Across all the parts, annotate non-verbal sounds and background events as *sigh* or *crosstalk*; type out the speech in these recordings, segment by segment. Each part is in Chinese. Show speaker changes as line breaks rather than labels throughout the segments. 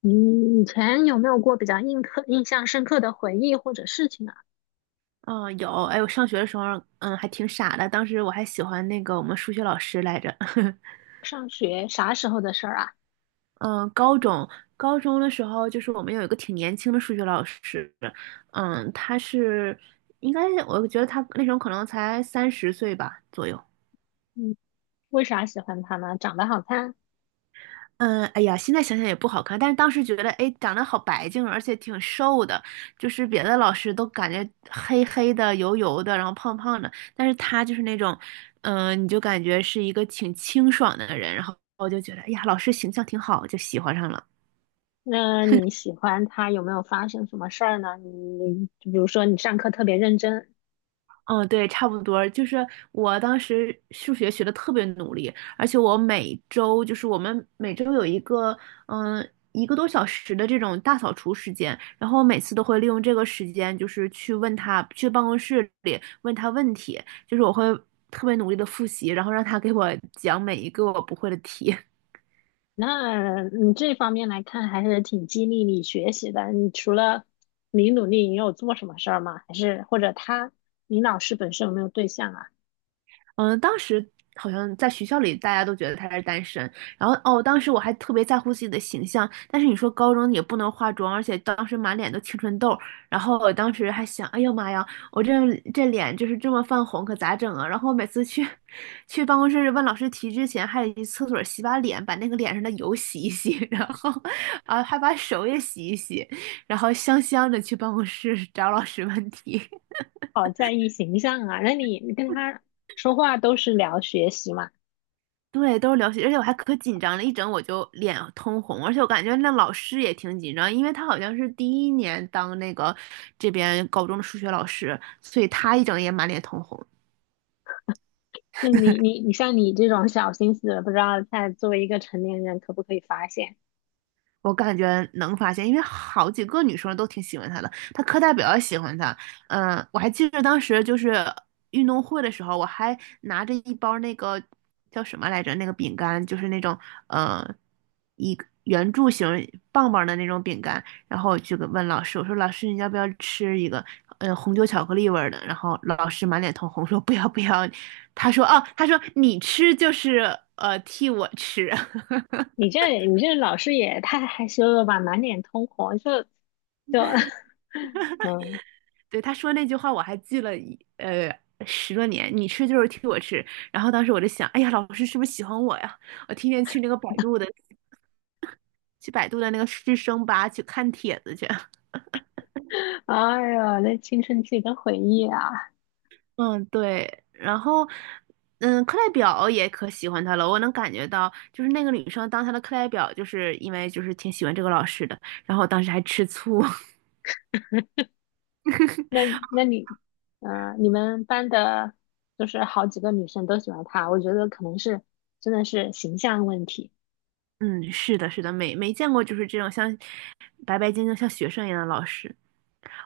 你以前有没有过比较印刻、印象深刻的回忆或者事情啊？
嗯，有，哎，我上学的时候，还挺傻的。当时我还喜欢那个我们数学老师来着。*laughs*
上学啥时候的事儿啊？
嗯，高中高中的时候，就是我们有一个挺年轻的数学老师，嗯，他是应该我觉得他那时候可能才30岁吧左右。
嗯，为啥喜欢他呢？长得好看？
嗯，哎呀，现在想想也不好看，但是当时觉得，哎，长得好白净，而且挺瘦的，就是别的老师都感觉黑黑的、油油的，然后胖胖的，但是他就是那种，你就感觉是一个挺清爽的人，然后我就觉得，哎呀，老师形象挺好，就喜欢上了。
那你喜欢他有没有发生什么事儿呢？你就比如说你上课特别认真，
嗯，对，差不多。就是我当时数学学的特别努力，而且我们每周有一个嗯一个多小时的这种大扫除时间，然后我每次都会利用这个时间，就是去问他，去办公室里问他问题，就是我会特别努力的复习，然后让他给我讲每一个我不会的题。
那你这方面来看还是挺激励你学习的。你除了你努力，你有做什么事儿吗？还是或者他，你老师本身有没有对象啊？
嗯，当时好像在学校里大家都觉得他是单身，然后哦，当时我还特别在乎自己的形象，但是你说高中也不能化妆，而且当时满脸都青春痘，然后我当时还想，哎呦妈呀，我这脸就是这么泛红，可咋整啊？然后每次去办公室问老师题之前，还得去厕所洗把脸，把那个脸上的油洗一洗，*laughs* 然后啊还把手也洗一洗，然后香香的去办公室找老师问题。
好在意形象啊？那你跟他说话都是聊学习嘛？
对，都是流血，而且我还可紧张了，一整我就脸通红，而且我感觉那老师也挺紧张，因为他好像是第一年当那个这边高中的数学老师，所以他一整也满脸通红。
那你像你这种小心思，不知道在作为一个成年人可不可以发现？
我感觉能发现，因为好几个女生都挺喜欢他的，他课代表也喜欢他。我还记得当时就是运动会的时候，我还拿着一包那个叫什么来着，那个饼干，就是那种呃一个圆柱形棒棒的那种饼干，然后我就给问老师，我说老师你要不要吃一个？红酒巧克力味儿的。然后老师满脸通红说不要不要，他说你吃就是替我吃。
你这你这老师也太害羞了吧，满脸通红，就 *laughs*，嗯，
对，他说那句话我还记了10多年。你吃就是替我吃。然后当时我就想，哎呀，老师是不是喜欢我呀？我天天去那个百度的，去百度的那个师生吧去看帖子去。*laughs*
哎呦，那青春期的回忆啊，
嗯，对。然后，课代表也可喜欢他了。我能感觉到，就是那个女生当他的课代表，就是因为挺喜欢这个老师的。然后我当时还吃醋。*laughs*
那那你，嗯、你们班的，就是好几个女生都喜欢他，我觉得可能是真的是形象问题，
嗯，是的，是的，没见过就是这种像白白净净像学生一样的老师。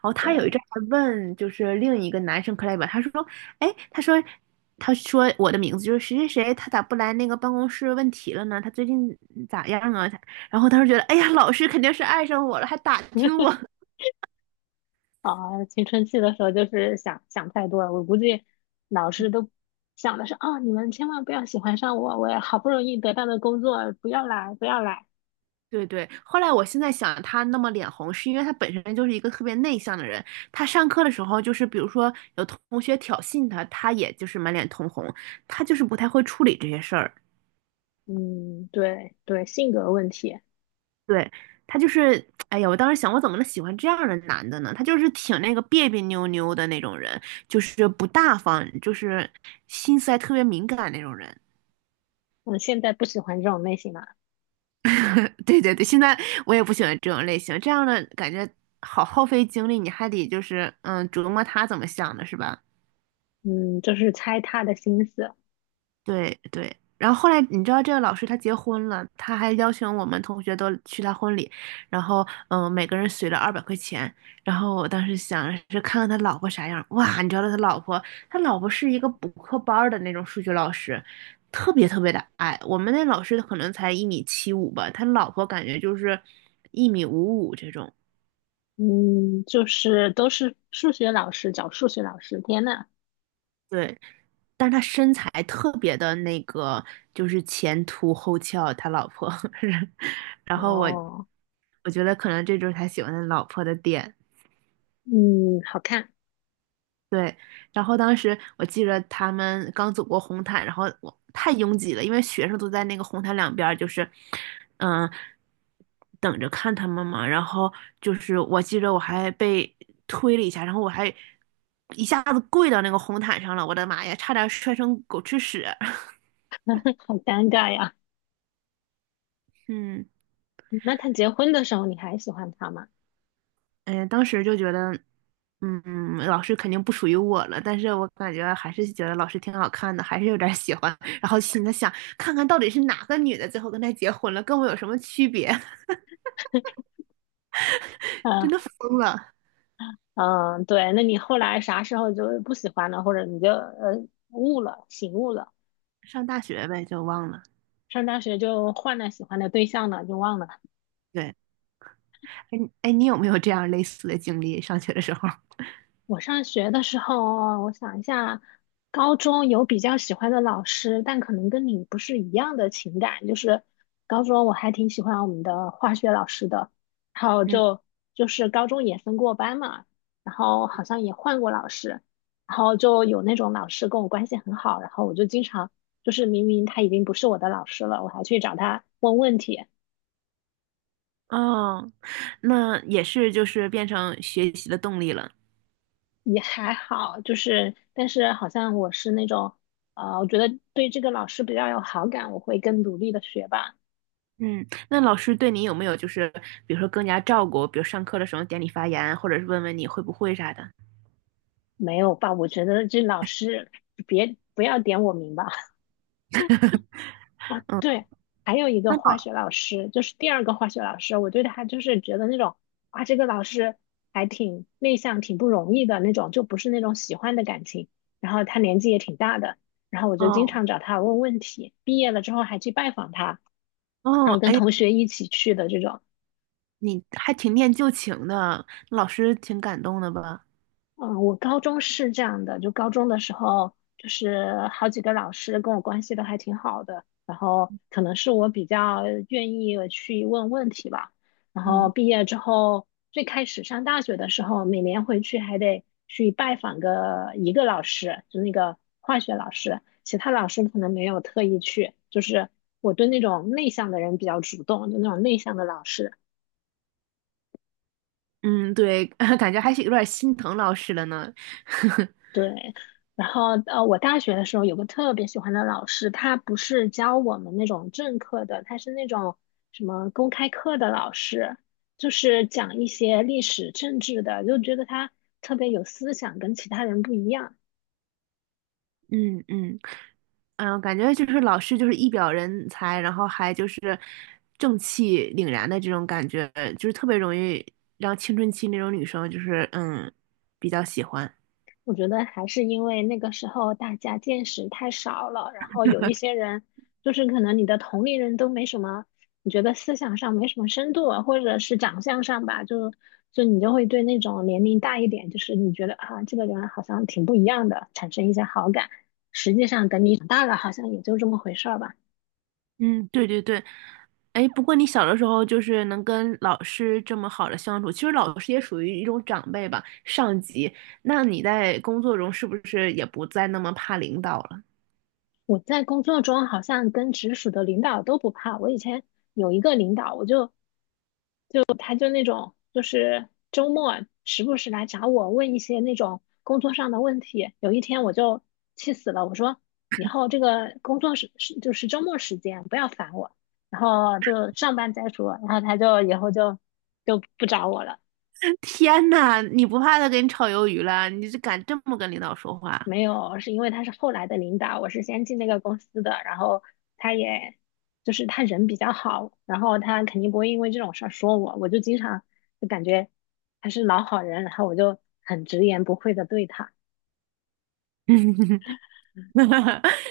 哦，他有一
对，
阵还问，就是另一个男生 CLE 他说，哎，他说我的名字就是谁谁谁，他咋不来那个办公室问题了呢？他最近咋样啊？然后他说觉得，哎呀，老师肯定是爱上我了，还打听我。
*laughs*
*laughs*
啊，青春期的时候就是想想太多了，我估计老师都想的是啊，你们千万不要喜欢上我，我也好不容易得到的工作，不要来，不要来。
对对，后来我现在想，他那么脸红，是因为他本身就是一个特别内向的人。他上课的时候，就是比如说有同学挑衅他，他也就是满脸通红，他就是不太会处理这些事儿。
嗯，对对，性格问题。
对，他就是，哎呀，我当时想，我怎么能喜欢这样的男的呢？他就是挺那个别别扭扭的那种人，就是不大方，就是心思还特别敏感那种人。
我现在不喜欢这种类型了。
*laughs* 对对对，现在我也不喜欢这种类型，这样的感觉好耗费精力，你还得就是琢磨他怎么想的，是吧？
嗯，就是猜他的心思。
对对，然后后来你知道这个老师他结婚了，他还邀请我们同学都去他婚礼，然后每个人随了200块钱，然后我当时想着是看看他老婆啥样，哇，你知道他老婆是一个补课班儿的那种数学老师，特别特别的矮，我们那老师可能才1.75米吧，他老婆感觉就是1.55米这种，
嗯，就是都是数学老师，找数学老师，天呐。
对，但是他身材特别的那个，就是前凸后翘，他老婆，*laughs* 然后我
哦，
我觉得可能这就是他喜欢的老婆的点，
嗯，好看，
对。然后当时我记着他们刚走过红毯，然后我太拥挤了，因为学生都在那个红毯两边儿，就是嗯、等着看他们嘛。然后就是我记着我还被推了一下，然后我还一下子跪到那个红毯上了，我的妈呀，差点摔成狗吃屎。*laughs*
好尴尬呀。
嗯。
那他结婚的时候，你还喜欢他吗？
嗯，当时就觉得，老师肯定不属于我了，但是我感觉还是觉得老师挺好看的，还是有点喜欢。*laughs* 然后心里想，看看到底是哪个女的最后跟他结婚了，跟我有什么区别？*laughs* 真
呃
的疯了。
嗯，对，那你后来啥时候就不喜欢了，或者你就悟了、醒悟了，
上大学呗，就忘了。
上大学就换了喜欢的对象了，就忘了。
对，哎哎，你有没有这样类似的经历？上学的时候？*laughs*
我上学的时候，我想一下，高中有比较喜欢的老师，但可能跟你不是一样的情感。就是高中我还挺喜欢我们的化学老师的，然后
嗯，
就是高中也分过班嘛，然后好像也换过老师，然后就有那种老师跟我关系很好，然后我就经常就是明明他已经不是我的老师了，我还去找他问问题。
哦，那也是，就是变成学习的动力了。
也还好，就是但是好像我是那种，我觉得对这个老师比较有好感，我会更努力的学吧。
嗯，那老师对你有没有就是，比如说更加照顾，比如上课的时候点你发言，或者是问问你会不会啥的？
没有吧？我觉得这老师别不要点我名吧。*laughs*
嗯。
对，还有一个
那
化学
好，
老师，就是第二个化学老师，我对他就是觉得那种啊，这个老师还挺内向，挺不容易的那种，就不是那种喜欢的感情。然后他年纪也挺大的，然后我就经
哦
常找他问问题，毕业了之后还去拜访他。
哦，
然后跟
哎，
同学一起去的这种。
你还挺念旧情的，老师挺感动的吧？
嗯，我高中是这样的，就高中的时候，就是好几个老师跟我关系都还挺好的，然后可能是我比较愿意去问问题吧。然后
嗯
毕业之后，最开始上大学的时候，每年回去还得去拜访个一个老师，就那个化学老师，其他老师可能没有特意去。就是我对那种内向的人比较主动，就那种内向的老师。
嗯，对，*laughs* 感觉还是有点心疼老师了呢。*laughs*
对，然后我大学的时候有个特别喜欢的老师，他不是教我们那种正课的，他是那种什么公开课的老师，就是讲一些历史政治的，就觉得他特别有思想，跟其他人不一样。
嗯嗯嗯，感觉就是老师就是一表人才，然后还就是正气凛然的这种感觉，就是特别容易让青春期那种女生就是比较喜欢。
我觉得还是因为那个时候大家见识太少了，然后有一些人就是可能你的同龄人都没什么，你觉得思想上没什么深度啊或者是长相上吧，就你就会对那种年龄大一点，就是你觉得啊这个人好像挺不一样的，产生一些好感。实际上等你长大了，好像也就这么回事儿吧。
嗯，对对对，哎，不过你小的时候就是能跟老师这么好的相处，其实老师也属于一种长辈吧，上级。那你在工作中是不是也不再那么怕领导了？
我在工作中好像跟直属的领导都不怕，我以前有一个领导，我就。就他就那种就是周末时不时来找我问一些那种工作上的问题。有一天我就气死了，我说以后这个工作时时就是周末时间不要烦我，然后就上班再说。然后他就以后就不找我了。
*laughs* 天呐，你不怕他给你炒鱿鱼了？你就敢这么跟领导说话？
没有，是因为他是后来的领导，我是先进那个公司的，然后他也就是他人比较好，然后他肯定不会因为这种事儿说我，我就经常就感觉他是老好人，然后我就很直言不讳的对他。
*laughs*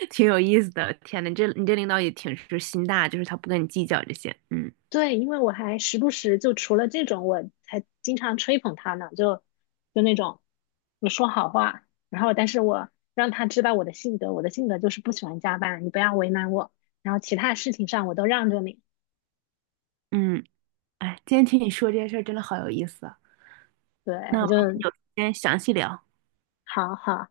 挺有意思的。天呐，你这领导也挺是心大，就是他不跟你计较这些。嗯
对，因为我还时不时就除了这种，我还经常吹捧他呢，就那种我说好话，然后但是我让他知道我的性格，我的性格就是不喜欢加班，你不要为难我，然后其他事情上我都让着你。
嗯，哎，今天听你说这些事儿真的好有意思啊。那我
对，
们
就
有时间详细聊。
好好